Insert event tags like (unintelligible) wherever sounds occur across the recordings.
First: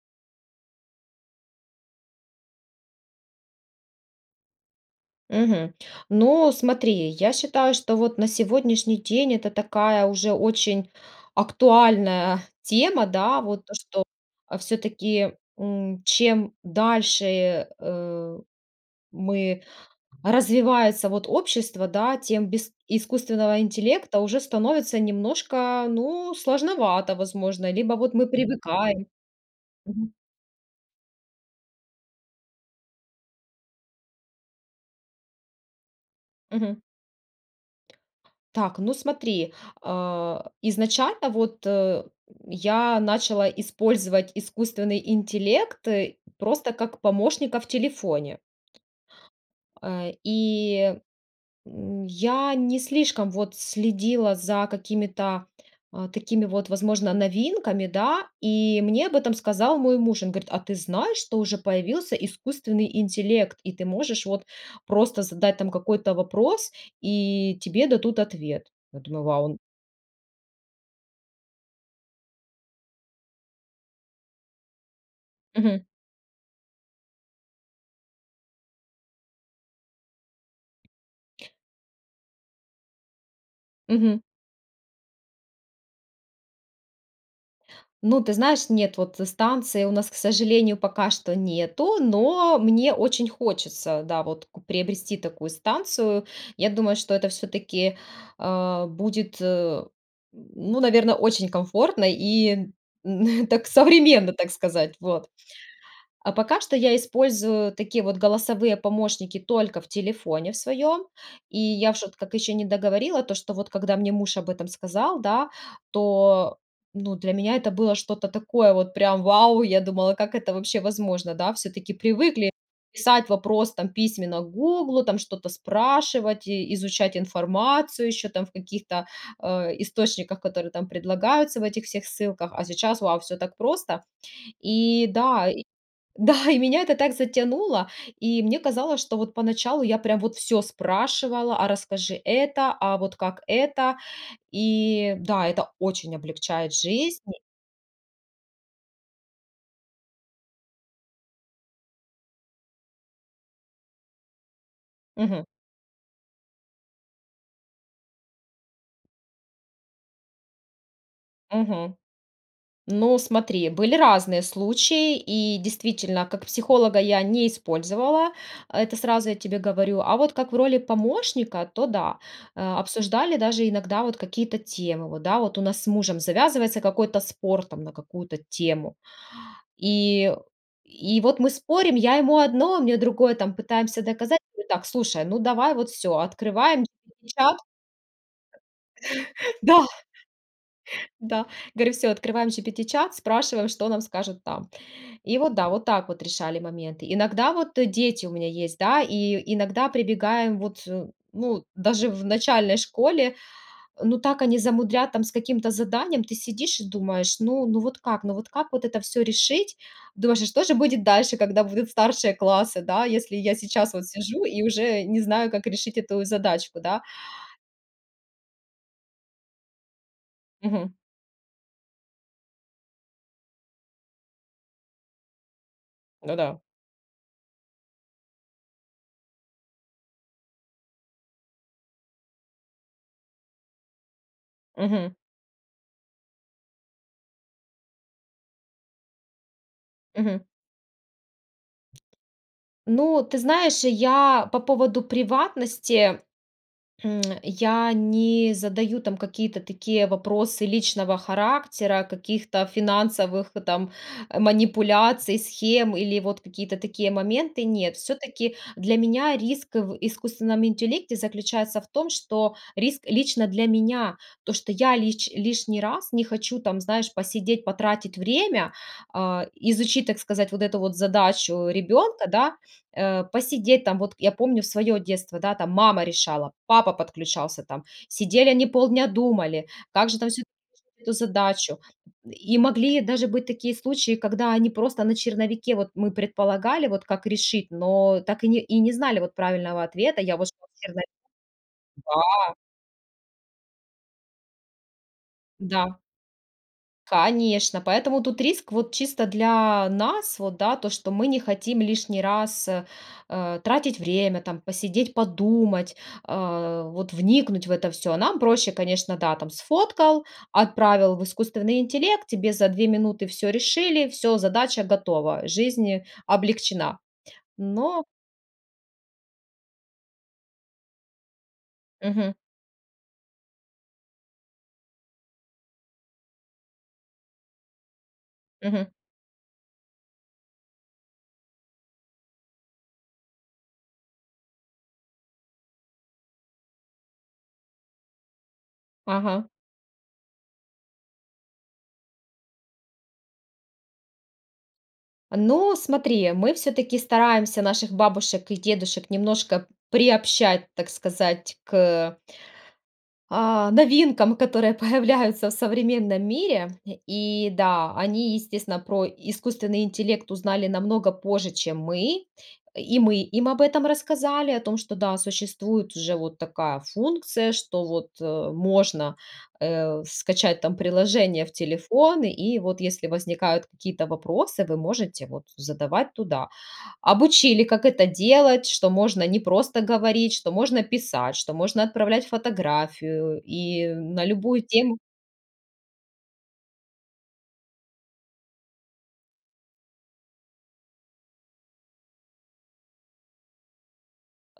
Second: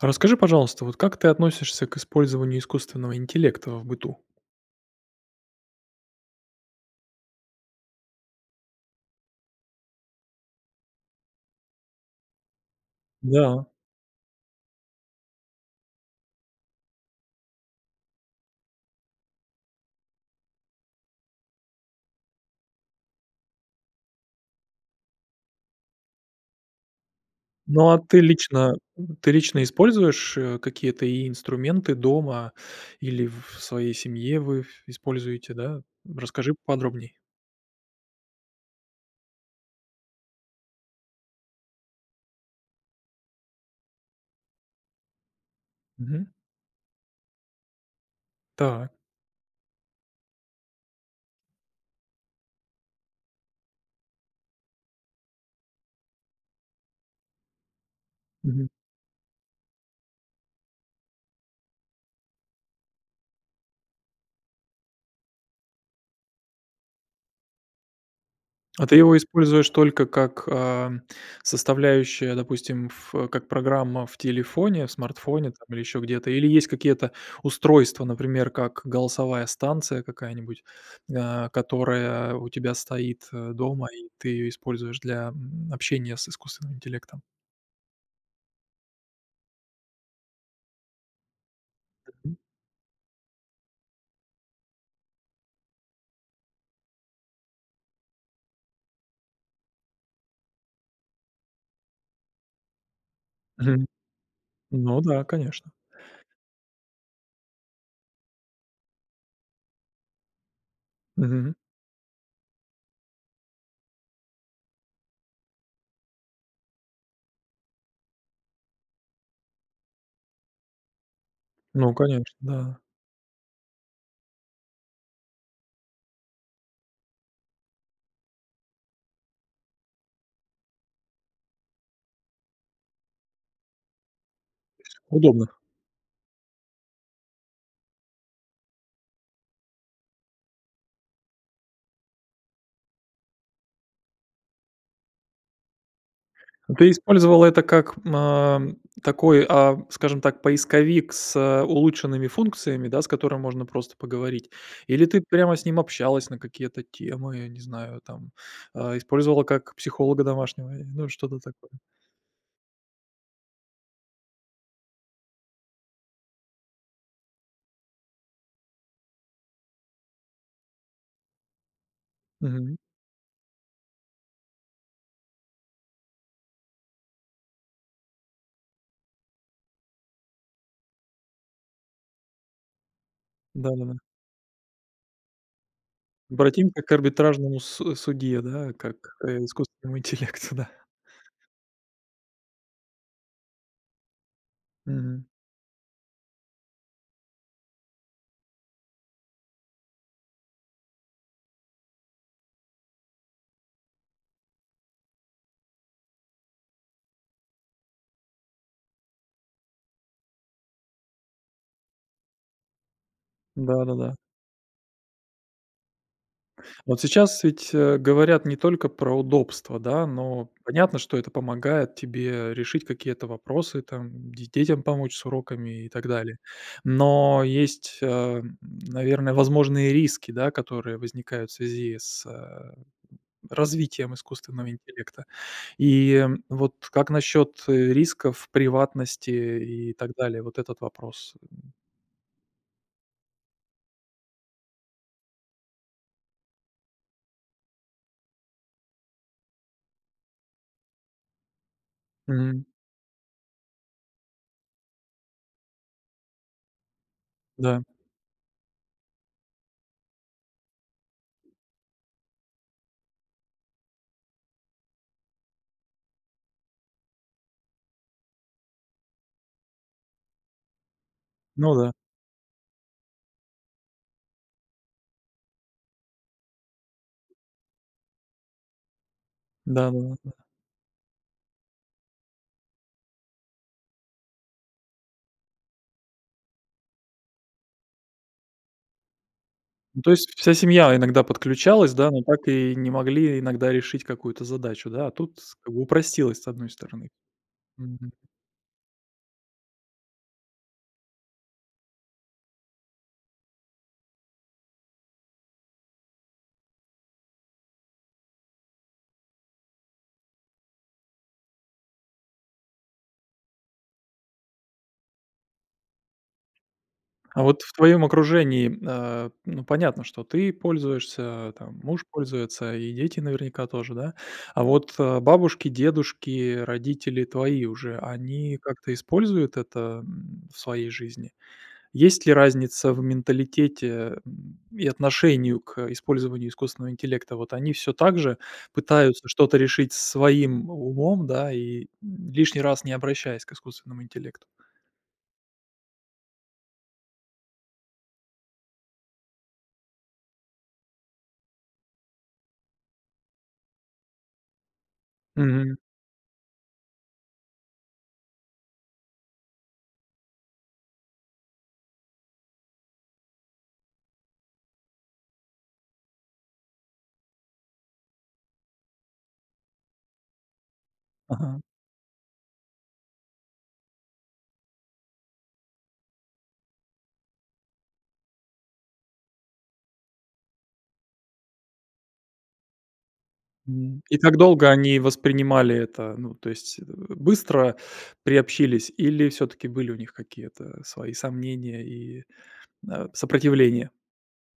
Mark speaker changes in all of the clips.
Speaker 1: А расскажи, пожалуйста, вот, как ты относишься к использованию искусственного интеллекта в быту?
Speaker 2: Мгм. Ну, смотри, я считаю, что, вот, на сегодняшний день это такая уже очень актуальная тема. Да, вот,
Speaker 1: Да.
Speaker 2: то, что, а, всё-таки, м, чем дальше, э, мы, развивается, вот, общество, да, тем без искусственного интеллекта уже становится немножко, ну, сложновато возможно,
Speaker 1: Ну,
Speaker 2: либо
Speaker 1: а,
Speaker 2: вот
Speaker 1: ты
Speaker 2: мы
Speaker 1: лично,
Speaker 2: привыкаем.
Speaker 1: мгм, ты лично
Speaker 2: Мгм.
Speaker 1: используешь, э, какие-то инструменты дома или в своей семье вы используете, да? М, расскажи
Speaker 2: Мгм.
Speaker 1: поподробней.
Speaker 2: Так, ну смотри. Э, изначально вот, э, м, я начала использовать искусственный интеллекты
Speaker 1: Мгм.
Speaker 2: просто, как помощника в телефоне.
Speaker 1: Так.
Speaker 2: Э, и, м, я не слишком, вот, следила за какими-то, э, такими, вот, возможно новинками, да.
Speaker 1: Мгм.
Speaker 2: И мне об этом сказал мой муж. Он говорит: "А ты знаешь, что уже появился искусственный интеллект и ты можешь, вот, просто задать там какой-то вопрос, и тебе дадут ответ.
Speaker 1: А ты
Speaker 2: Я
Speaker 1: его
Speaker 2: думаю: "Вау", он
Speaker 1: используешь только как, ам, составляющую, допустим, ф э, как программа в телефоне, в смартфоне, там, или
Speaker 2: Мгм.
Speaker 1: еще где-то? Или есть какие-то устройства, например, как голосовая станция какая-нибудь, э, которая у тебя стоит, э, дома и
Speaker 2: Мгм.
Speaker 1: ты ее используешь для, м, общения с искусственным интеллектом?
Speaker 2: Ну, ты знаешь, нет. Вот станции у нас, к сожалению, пока что нету, но мне очень хочется, да вот, ку приобрести такую станцию. Я думаю, что это всё-таки, а, будет, э, м, ну, наверно, очень комфортно и, м, (chuckles) так
Speaker 1: Мгм.
Speaker 2: современно, так сказать.
Speaker 1: Ну да,
Speaker 2: Вот.
Speaker 1: конечно.
Speaker 2: А пока что я использую такие вот голосовые помощники только в телефоне в своём.
Speaker 1: Мгм.
Speaker 2: И я в шот как ещё не договорила то, что вот, когда мне муж об этом сказал, да, то, ну, для меня это было что-то такое вот прям вау! Я думала, как это вообще возможно, да. Всё-таки
Speaker 1: Ну конечно,
Speaker 2: привыкли
Speaker 1: да.
Speaker 2: писать вопрос, там, письменно "Гуглу", там что-то спрашивать и изучать информацию еще там в каких-то, э, источниках, которые там предлагаются в этих всех ссылках. А сейчас- вау!- Всё так просто. И да,
Speaker 1: Удобно.
Speaker 2: и Да! И меня это так затянуло, и мне казалось, что вот поначалу я прям вот всё спрашивала: "А расскажи это". "А вот как это?" И да, это очень облегчает
Speaker 1: Ну, ты
Speaker 2: жизнь.
Speaker 1: использовала это как, а, такой, а, скажем так, поисковик с улучшенными функциями, да, с которым можно просто поговорить, или ты
Speaker 2: Мгм.
Speaker 1: прямо с ним общалась на какие-то темы, я не знаю, там, а, использовала как психолога домашнего, и, ну, что-то такое.
Speaker 2: Мгм. Ну, смотри, были разные случаи, и действительно как психолога я не использовала, это сразу я тебе говорю, а вот как в роли помощника, то да.
Speaker 1: Мгм.
Speaker 2: А, обсуждали даже иногда вот какие-то темы, да, вот у нас с мужем завязывается какой-то спор там на какую-то тему. И и вот мы спорим, я ему одно, он мне другое, там,
Speaker 1: Да-да-да.
Speaker 2: пытаемся доказать. Мы: "Так, слушай, ну давай вот всё". Открываем
Speaker 1: Обратимся к арбитражному
Speaker 2: GPT-чат
Speaker 1: с судье, да, как к
Speaker 2: (chuckles) Да!
Speaker 1: искусственному интеллекту, да.
Speaker 2: Да. Говорю всё, открываем GPT-чат, спрашиваем, что нам скажут там.
Speaker 1: Мгм.
Speaker 2: И вот да, вот так вот решали моменты. Иногда вот, э, дети у меня есть, да, и, и иногда прибегаем, вот, ну, даже в начальной школе, ну так они замудрят там с каким-то заданием. Ты сидишь и думаешь: "Ну, ну вот как, ну вот как вот это всё решить?" Думаешь: "А что же будет дальше, когда будут старшие классы, да, если я сейчас вот
Speaker 1: Да-да-да.
Speaker 2: сижу и уже не знаю, как решить эту задачку,
Speaker 1: Вот
Speaker 2: да?"
Speaker 1: сейчас ведь, э, говорят не только про удобства, да, но
Speaker 2: Мгм.
Speaker 1: понятно, что это помогает тебе решить какие-то вопросы, там, де детям помочь с уроками и так далее.
Speaker 2: Да-да.
Speaker 1: Но есть, э, наверно, возможные риски, да, которые возникают в связи с, э, развитием искусственного
Speaker 2: Мгм.
Speaker 1: интеллекта. И вот как насчет, э, рисков, приватности и так
Speaker 2: Мгм.
Speaker 1: далее, вот этот вопрос? (grunts)
Speaker 2: Ну, ты знаешь, я по поводу приватности, м, я не задаю там какие-то такие вопросы личного характера, каких-то
Speaker 1: Мгм.
Speaker 2: финансовых там манипуляций, схем или вот какие-то такие моменты.
Speaker 1: Да.
Speaker 2: Нет, всё-таки для меня риск в искусственном интеллекте заключается в том, что риск лично для меня, то, что я лич лишний раз не хочу там, знаешь, посидеть, потратить время, а, изучить, так сказать, вот эту вот задачу
Speaker 1: Ну да.
Speaker 2: ребенка, да, э, посидеть там. Вот, я помню в своё детство, да, там мама решала, папа подключался, там, сидели они полдня думали,
Speaker 1: Да да
Speaker 2: как
Speaker 1: да
Speaker 2: же там
Speaker 1: да.
Speaker 2: всю (unintelligible) эту задачу. И могли даже быть такие случаи, когда они просто на черновике, вот мы предполагали, вот, как решить, но так и не и не знали, вот, правильного
Speaker 1: Ну, то
Speaker 2: ответа.
Speaker 1: есть
Speaker 2: Я вот
Speaker 1: вся
Speaker 2: что.
Speaker 1: семья
Speaker 2: (unintelligible)
Speaker 1: иногда подключалась, да, но так
Speaker 2: Да.
Speaker 1: и не могли иногда решить какую-то задачу, да. А тут как бы
Speaker 2: Да.
Speaker 1: упростилось с одной стороны.
Speaker 2: Конечно.
Speaker 1: Мгм.
Speaker 2: Поэтому тут риск вот чисто для нас вот, да, то, что мы не хотим лишний раз, э, э, тратить время, там, посидеть, подумать, а, вот вникнуть в это всё. Нам проще, конечно, да, там, сфоткал, отправил в искусственный интеллект, тебе за 2 минуты всё решили, всё, задача готова, жизнь облегчена.
Speaker 1: А вот в твоем
Speaker 2: Но
Speaker 1: окружении, э, ну, понятно, что ты пользуешься, а, там, муж
Speaker 2: Мгм.
Speaker 1: пользуется и дети, наверняка, тоже, да. А вот, э, бабушки, дедушки, родители твои уже, они
Speaker 2: Мгм.
Speaker 1: как-то используют это, м, в своей жизни? Есть ли разница в менталитете, э, и отношении к использованию искусственного интеллекта? Вот они всё так же пытаются
Speaker 2: Ага.
Speaker 1: что-то решить своим умом, да, и, э, лишний раз не обращаясь к искусственному интеллекту?
Speaker 2: Ну, смотри, мы всё-таки стараемся наших бабушек и дедушек немножко приобщать, так сказать, к а, новинкам, которые появляются в
Speaker 1: Мгм.
Speaker 2: современном мире. И да, они, естественно, про искусственный интеллект узнали намного позже, чем мы. И мы им об этом рассказали, о том, что, да, существует уже вот такая функция, что вот, э, можно, э, скачать там приложение в
Speaker 1: Ага.
Speaker 2: телефон и вот, если возникают какие-то вопросы, вы можете, вот, задавать туда. Обучили, как это делать, что можно не просто говорить, что можно писать, что можно отправлять фотографию и, э,
Speaker 1: М, и
Speaker 2: на
Speaker 1: как
Speaker 2: любую
Speaker 1: долго
Speaker 2: тему
Speaker 1: они воспринимали это? Ну, то есть, э, быстро приобщились или всё-таки были у них какие-то свои сомнения и, э, сопротивления?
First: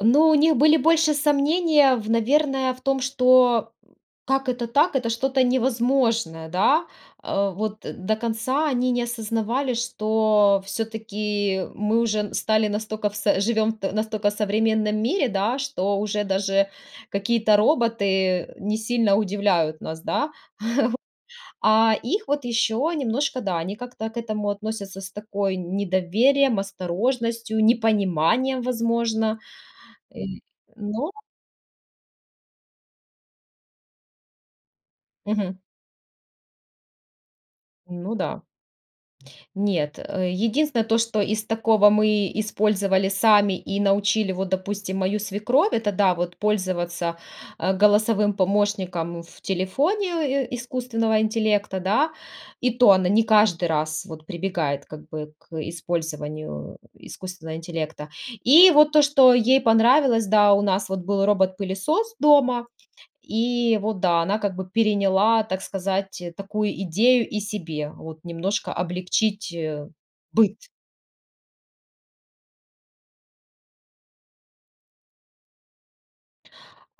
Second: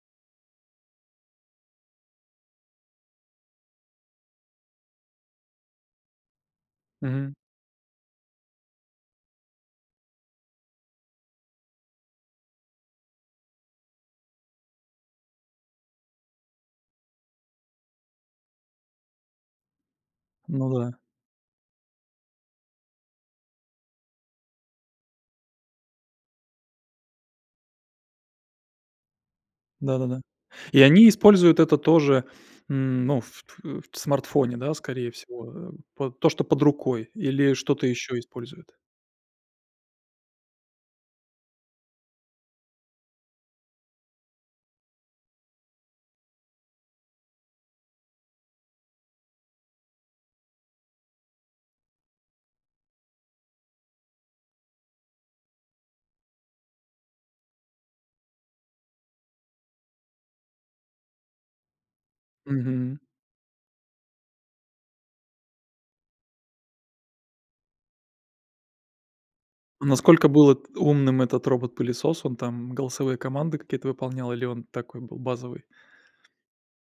Speaker 2: Но у них были больше сомнения, наверное, в том, что как это так, это что-то невозможное, да.
Speaker 1: Мгм.
Speaker 2: Э, вот до конца они не осознавали, что всё-таки мы уже стали настока в с живем в настолько современном мире, да, что уже даже какие-то роботы не сильно удивляют нас, да.
Speaker 1: Ну да.
Speaker 2: (chuckles) А их вот ещё немножко, да, они как-то к этому относятся с такой недоверием, осторожностью, непониманием, возможно.
Speaker 1: Да-да-да. И они
Speaker 2: Но
Speaker 1: используют это тоже, м, ну, ф ф в смартфоне, да, скорее
Speaker 2: Мгм.
Speaker 1: всего. Э, то, что под рукой, или что-то
Speaker 2: Ну
Speaker 1: еще
Speaker 2: да.
Speaker 1: используют.
Speaker 2: Нет, э, единственное то, что из такого мы использовали сами и научили вот, допустим, мою свекровь, это да, вот пользоваться, а, голосовым помощником в телефоне, э, искусственного интеллекта, да. И то она не каждый раз вот прибегает как бы к использованию искусственного интеллекта. И вот то, что ей понравилось, да, у нас вот был робот-пылесос дома,
Speaker 1: Мгм.
Speaker 2: и вот, да, она как бы переняла, так сказать, такую идею и себе вот немножко облегчить, э,
Speaker 1: Насколько был
Speaker 2: быт.
Speaker 1: эт умным этот робот-пылесос? Он там голосовые команды какие-то выполнял или он такой был, базовый?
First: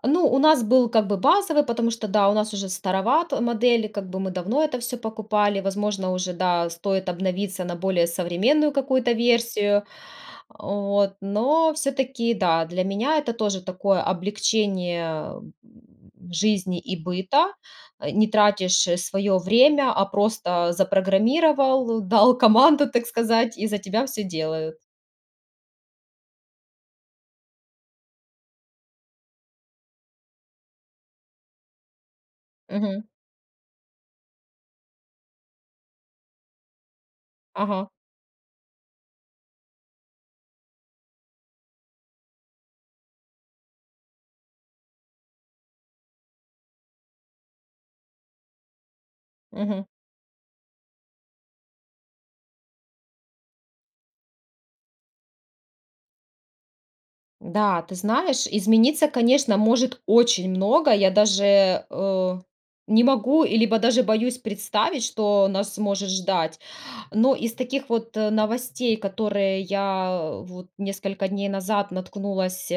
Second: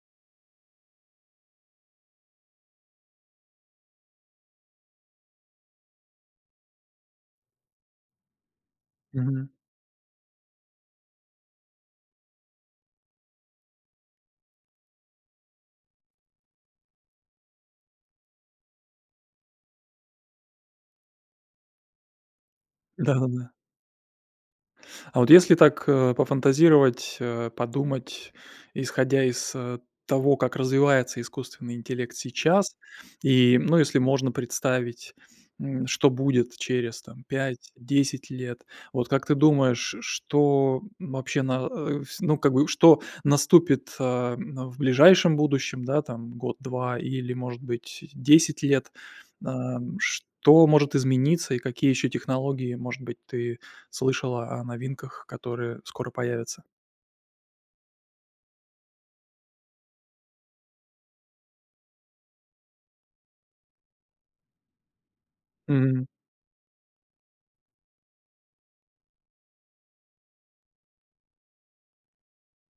Speaker 2: Ну, у нас был как бы базовый, потому что, да, у нас уже староват модель, как бы, мы давно это всё покупали, возможно, уже, да, стоит обновиться на более современную какую-то
Speaker 1: Мгм.
Speaker 2: версию. А, вот, но всё-таки, да, для меня это тоже такое облегчение, э, м, жизни и быта, э, не тратишь своё время, а просто запрограммировал, дал команду, так
Speaker 1: Да-да-да.
Speaker 2: сказать, и за тебя всё делают.
Speaker 1: А вот если так, э, пофантазировать, э, подумать, исходя из, э, того, как развивается искусственный интеллект сейчас.
Speaker 2: Мгм.
Speaker 1: И, ну, если можно представить, м, что будет через, там, 5,
Speaker 2: Ага.
Speaker 1: 10 лет, вот как ты думаешь, ш что вообще на э, ну как бы, что наступит, э, м, в ближайшем будущем, да, там 1-2 или, может быть, 10 лет. Э,
Speaker 2: Мгм.
Speaker 1: что может измениться, и какие еще технологии, может быть, ты слышала о новинках, которые скоро появятся.
Speaker 2: Да, ты знаешь, измениться, конечно, может очень много, я даже, э, не могу, и, либо, даже боюсь представить, что нас
Speaker 1: Мгм.
Speaker 2: может ждать. Но, из таких вот, э, новостей, которые я, вот, несколько дней назад наткнулась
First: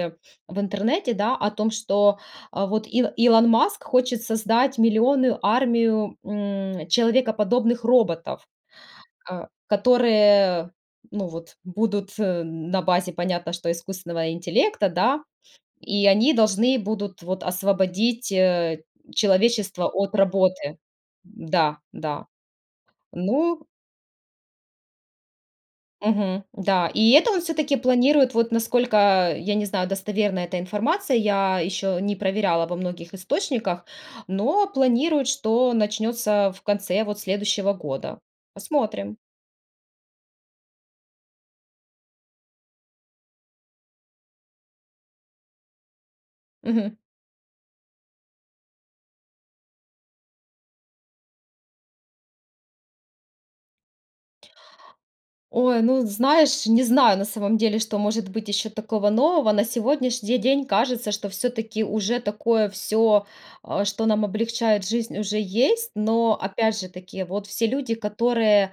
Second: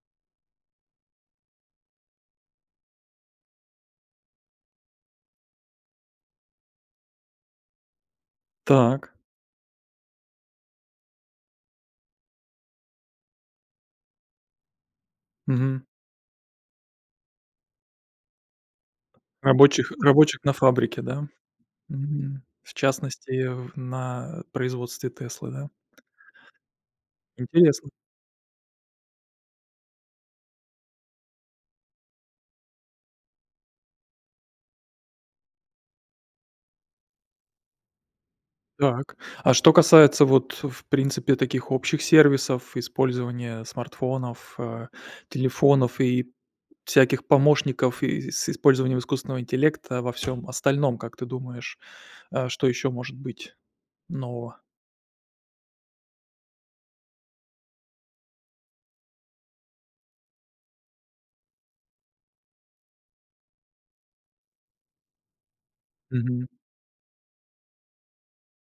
Speaker 2: в интернете, да, о том, что, вот, Ило Илон Маск хочет создать миллионную армию, м, человекоподобных роботов.
Speaker 1: Так.
Speaker 2: Э, которые, ну, вот, будут на базе, понятно, что, искусственного интеллекта, да.
Speaker 1: Мгм.
Speaker 2: И они должны будут, вот, освободить, э, человечество
Speaker 1: Рабочих
Speaker 2: от
Speaker 1: рабочих на
Speaker 2: работы.
Speaker 1: фабрике, да?
Speaker 2: Да, да.
Speaker 1: Мгм. В частности, э,
Speaker 2: Ну
Speaker 1: в на производстве Теслы, да?
Speaker 2: Мгм. Да. И это он, всё-таки,
Speaker 1: Интересно.
Speaker 2: планирует, вот, насколько, э, я не знаю, достоверная эта информация, я еще не проверяла во многих источниках, но, планируют, что начнется в конце, вот, следующего года.
Speaker 1: Так.
Speaker 2: Посмотрим.
Speaker 1: А что касается, вот, в принципе, таких общих сервисов: использования смартфонов, э, телефонов и
Speaker 2: Мгм.
Speaker 1: всяких помощников, и с использованием искусственного интеллекта во всём остальном, как ты думаешь, а, что еще может быть нового?
Speaker 2: Ой, ну, знаешь, не знаю, на самом деле, что может быть еще такого нового. На сегодняшний день, кажется, что, все-таки, уже такое всё, а, что нам облегчает жизнь, уже есть, но,
Speaker 1: Мгм.
Speaker 2: опять же-таки, вот все люди, которые,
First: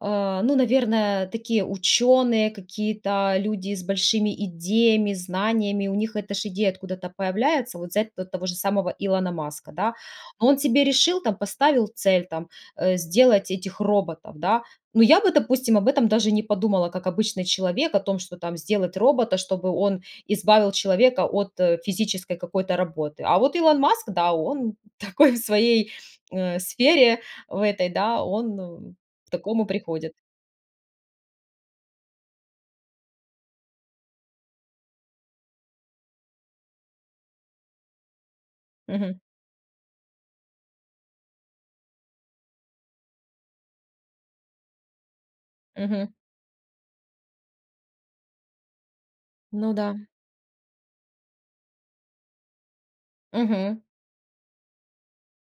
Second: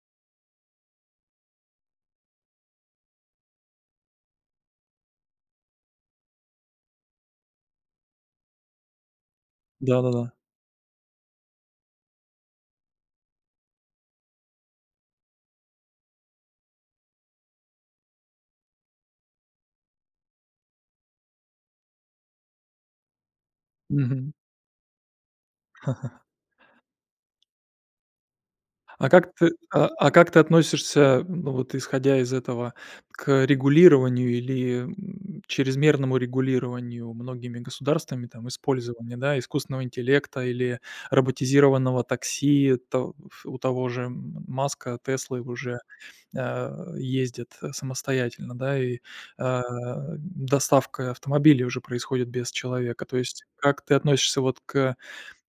Speaker 2: э, ну, наверное, такие, ученые, какие-то, люди с большими идеями, знаниями, у них эта же идея откуда-то появляется. Вот, взять т того же самого Илона Маска, да.
Speaker 1: Да-да-да.
Speaker 2: Он тебе решил, там, поставил цель, там, э, сделать этих роботов, да. Но, я бы, допустим, об этом даже не подумала, как обычный человек, о том, что, там, сделать робота, чтобы он избавил человека от физической какой-то работы. А вот Илон Маск, да,
Speaker 1: Мгм.
Speaker 2: он такой в своей,
Speaker 1: (laughs)
Speaker 2: э, сфере в этой, да, он, м,
Speaker 1: А,
Speaker 2: к
Speaker 1: как ты
Speaker 2: такому
Speaker 1: а а,
Speaker 2: приходит.
Speaker 1: как ты относишься, м, ну вот исходя из этого, к регулированию, или, м, чрезмерному регулированию многими государствами, там, использования,
Speaker 2: Мгм.
Speaker 1: да, искусственного интеллекта или роботизированного такси? То у того же м Маска, Теслы, уже,
Speaker 2: Мгм.
Speaker 1: а, ездят, э, самостоятельно, да, и, а,
Speaker 2: Ну да.
Speaker 1: доставка автомобилей уже происходит без человека. То есть, как
Speaker 2: Мгм.
Speaker 1: ты относишься, вот, к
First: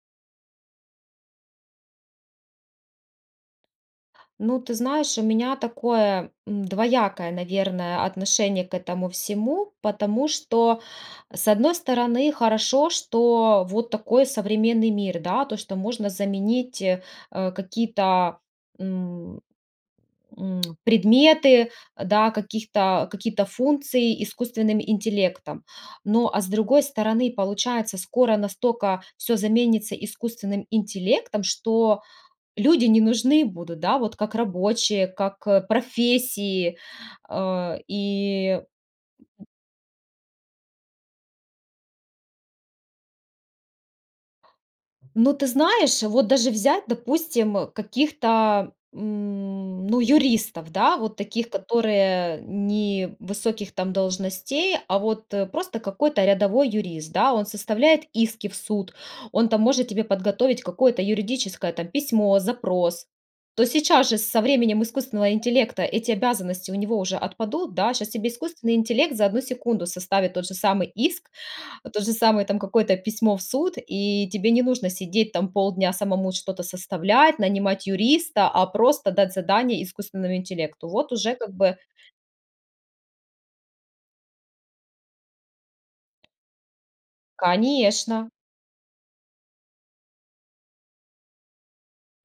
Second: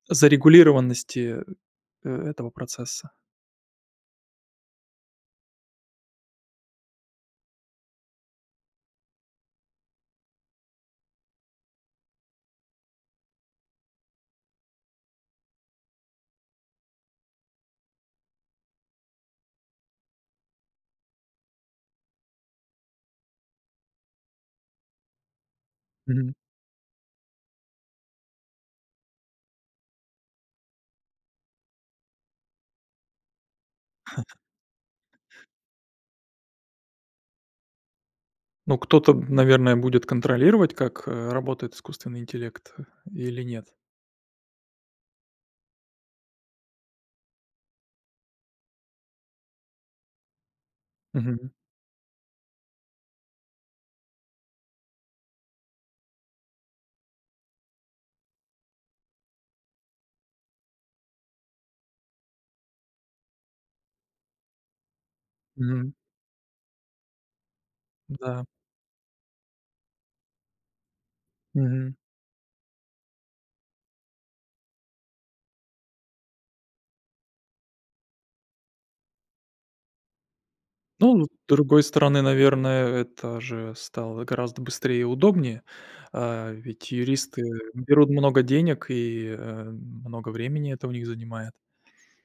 Speaker 1: зарегулированности, э, этого процесса?
Speaker 2: Ну, ты знаешь, у меня такое, м, двоякое, наверное, отношение к этому всему. Потому что, с одной стороны, хорошо, что вот такой современный мир, да, то, что можно заменить, э, какие-то, м, м, предметы, да, каких-то какие-то функции искусственным интеллектом. Но,
Speaker 1: Мгм.
Speaker 2: а, с другой стороны, получается, скоро настолько всё заменится искусственным интеллектом, что люди не нужны будут, да, вот, как
Speaker 1: (chuckles)
Speaker 2: рабочие, как профессии, а, и
Speaker 1: Ну, кто-то, м, наверное, будет контролировать, как, э, работает искусственный интеллект, или нет?
Speaker 2: Ну, ты, знаешь, вот, даже взять, допустим, каких-то, м, ну, юристов, да, вот таких,
Speaker 1: Мгм.
Speaker 2: которые не высоких, там, должностей, а, вот, э, просто, какой-то рядовой юрист, да. Он составляет иски в суд, он, там, может тебе подготовить какое-то юридическое, там, письмо, запрос. То, сейчас же, со временем искусственного интеллекта,
Speaker 1: Мгм.
Speaker 2: эти обязанности у него уже отпадут, да. Щас тебе
Speaker 1: Да.
Speaker 2: искусственный интеллект за одну секунду составит тот же самый иск,
Speaker 1: Мгм.
Speaker 2: то же самое, там, какое-то письмо в суд, и тебе не нужно сидеть, там, полдня, самому что-то составлять, нанимать юриста, а, просто дать задание искусственному интеллекту. Вот,
Speaker 1: Ну ну, с
Speaker 2: уже, как бы
Speaker 1: другой стороны, наверное, это же стало гораздо быстрее и удобнее. А, ведь, юристы, э, берут
Speaker 2: Конечно.
Speaker 1: много денег, и, э, много времени это у них занимает.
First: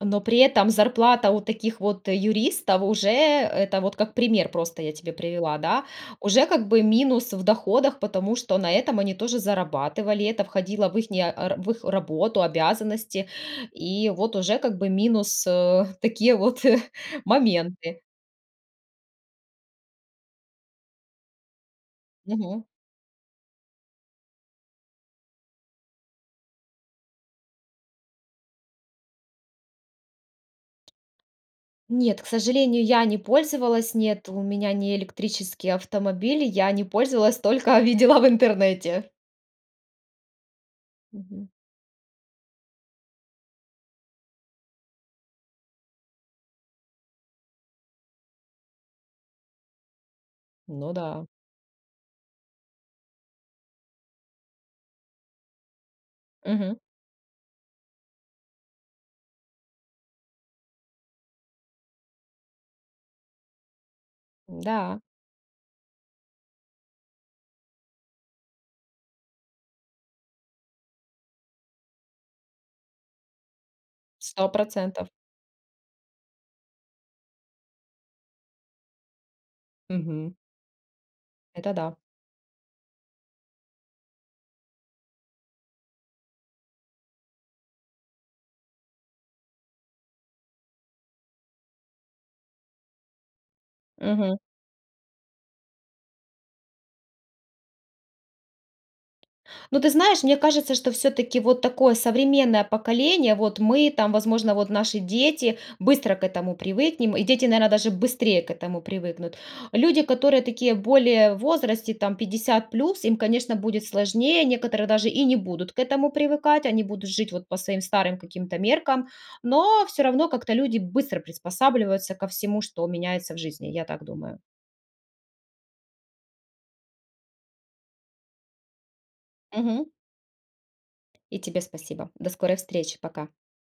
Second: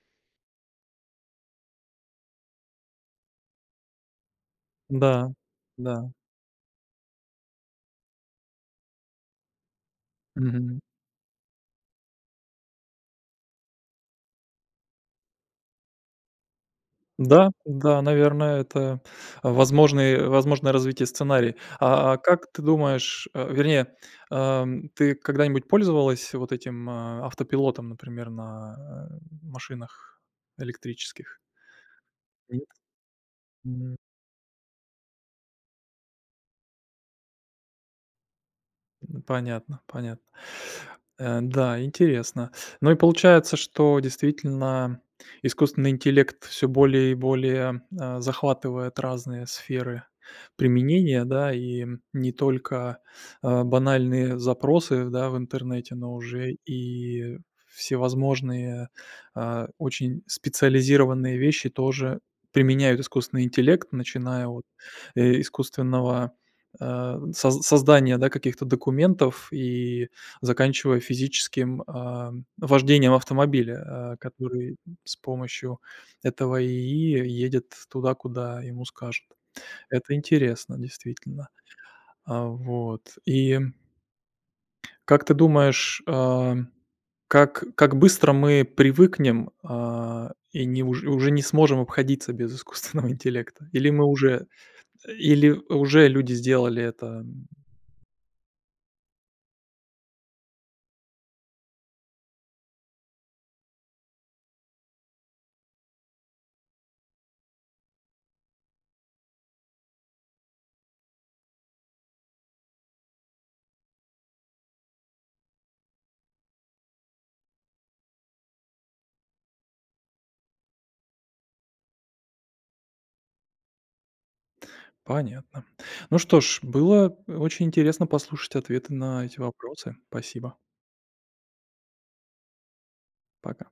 Speaker 2: Но, при этом зарплата у таких, вот, юристов, уже, это вот как пример, просто, я тебе
Speaker 1: Да,
Speaker 2: привела, да,
Speaker 1: да.
Speaker 2: уже, как бы минус в доходах, потому что на этом они тоже зарабатывали, это
Speaker 1: Мгм.
Speaker 2: входило в ихние, а, р в их работу, обязанности, и, вот, уже, как бы минус, а, такие вот (chuckles)
Speaker 1: Да, да,
Speaker 2: моменты.
Speaker 1: наверное, это возможный возможное развитие сценария. А, а как ты
Speaker 2: Мгм.
Speaker 1: думаешь, а, вернее, ам, ты когда-нибудь пользовалась вот этим, а, автопилотом, например, на, э, машинах электрических?
Speaker 2: Нет, к сожалению, я не пользовалась,
Speaker 1: Мгм.
Speaker 2: нет, у меня не электрический автомобиль, я не пользовалась, только видела в интернете.
Speaker 1: Понятно, понятно. Э,
Speaker 2: Мгм.
Speaker 1: да, интересно. Ну, и, получается, что, действительно, искусственный интеллект всё более и более, э, захватывает разные сферы
Speaker 2: Ну
Speaker 1: применения,
Speaker 2: да.
Speaker 1: да. И, не только, а, банальные запросы, да, в интернете, но уже
Speaker 2: Мгм.
Speaker 1: и всевозможные, а, очень специализированные вещи тоже применяют искусственный интеллект. Начиная от,
Speaker 2: Да.
Speaker 1: э, искусственного, а, соз создания, да, каких-то документов, и заканчивая физическим, а, вождением автомобиля, а,
Speaker 2: сто
Speaker 1: который
Speaker 2: процентов.
Speaker 1: с помощью этого ИИ едет туда, куда ему скажут. Это
Speaker 2: Мгм.
Speaker 1: интересно, действительно.
Speaker 2: Это да.
Speaker 1: А, вот, и Как ты думаешь, а, как как быстро мы привыкнем, а, и, ни уже уже не сможем обходиться без искусственного интеллекта? Или мы
Speaker 2: Мгм.
Speaker 1: уже или уже люди сделали это? М
Speaker 2: Ну, ты знаешь, мне кажется, что, всё-таки, вот такое современное поколение, вот мы, там, возможно, вот наши дети, быстро к этому привыкнем, и дети, наверное, даже быстрее к этому привыкнут. Люди, которые, такие, более в возрасте, там, 50 плюс, им, конечно, будет сложнее, некоторые даже и не будут к этому привыкать, они будут жить, вот, по своим старым, каким-то, меркам. Но, всё равно, как-то люди быстро приспосабливаются ко всему, что меняется в жизни, я так думаю.
Speaker 1: Понятно. Ну что ж, было очень интересно послушать ответы на эти
Speaker 2: Мгм.
Speaker 1: вопросы. Спасибо.
Speaker 2: И тебе спасибо. До скорой встречи, пока.
Speaker 1: Пока.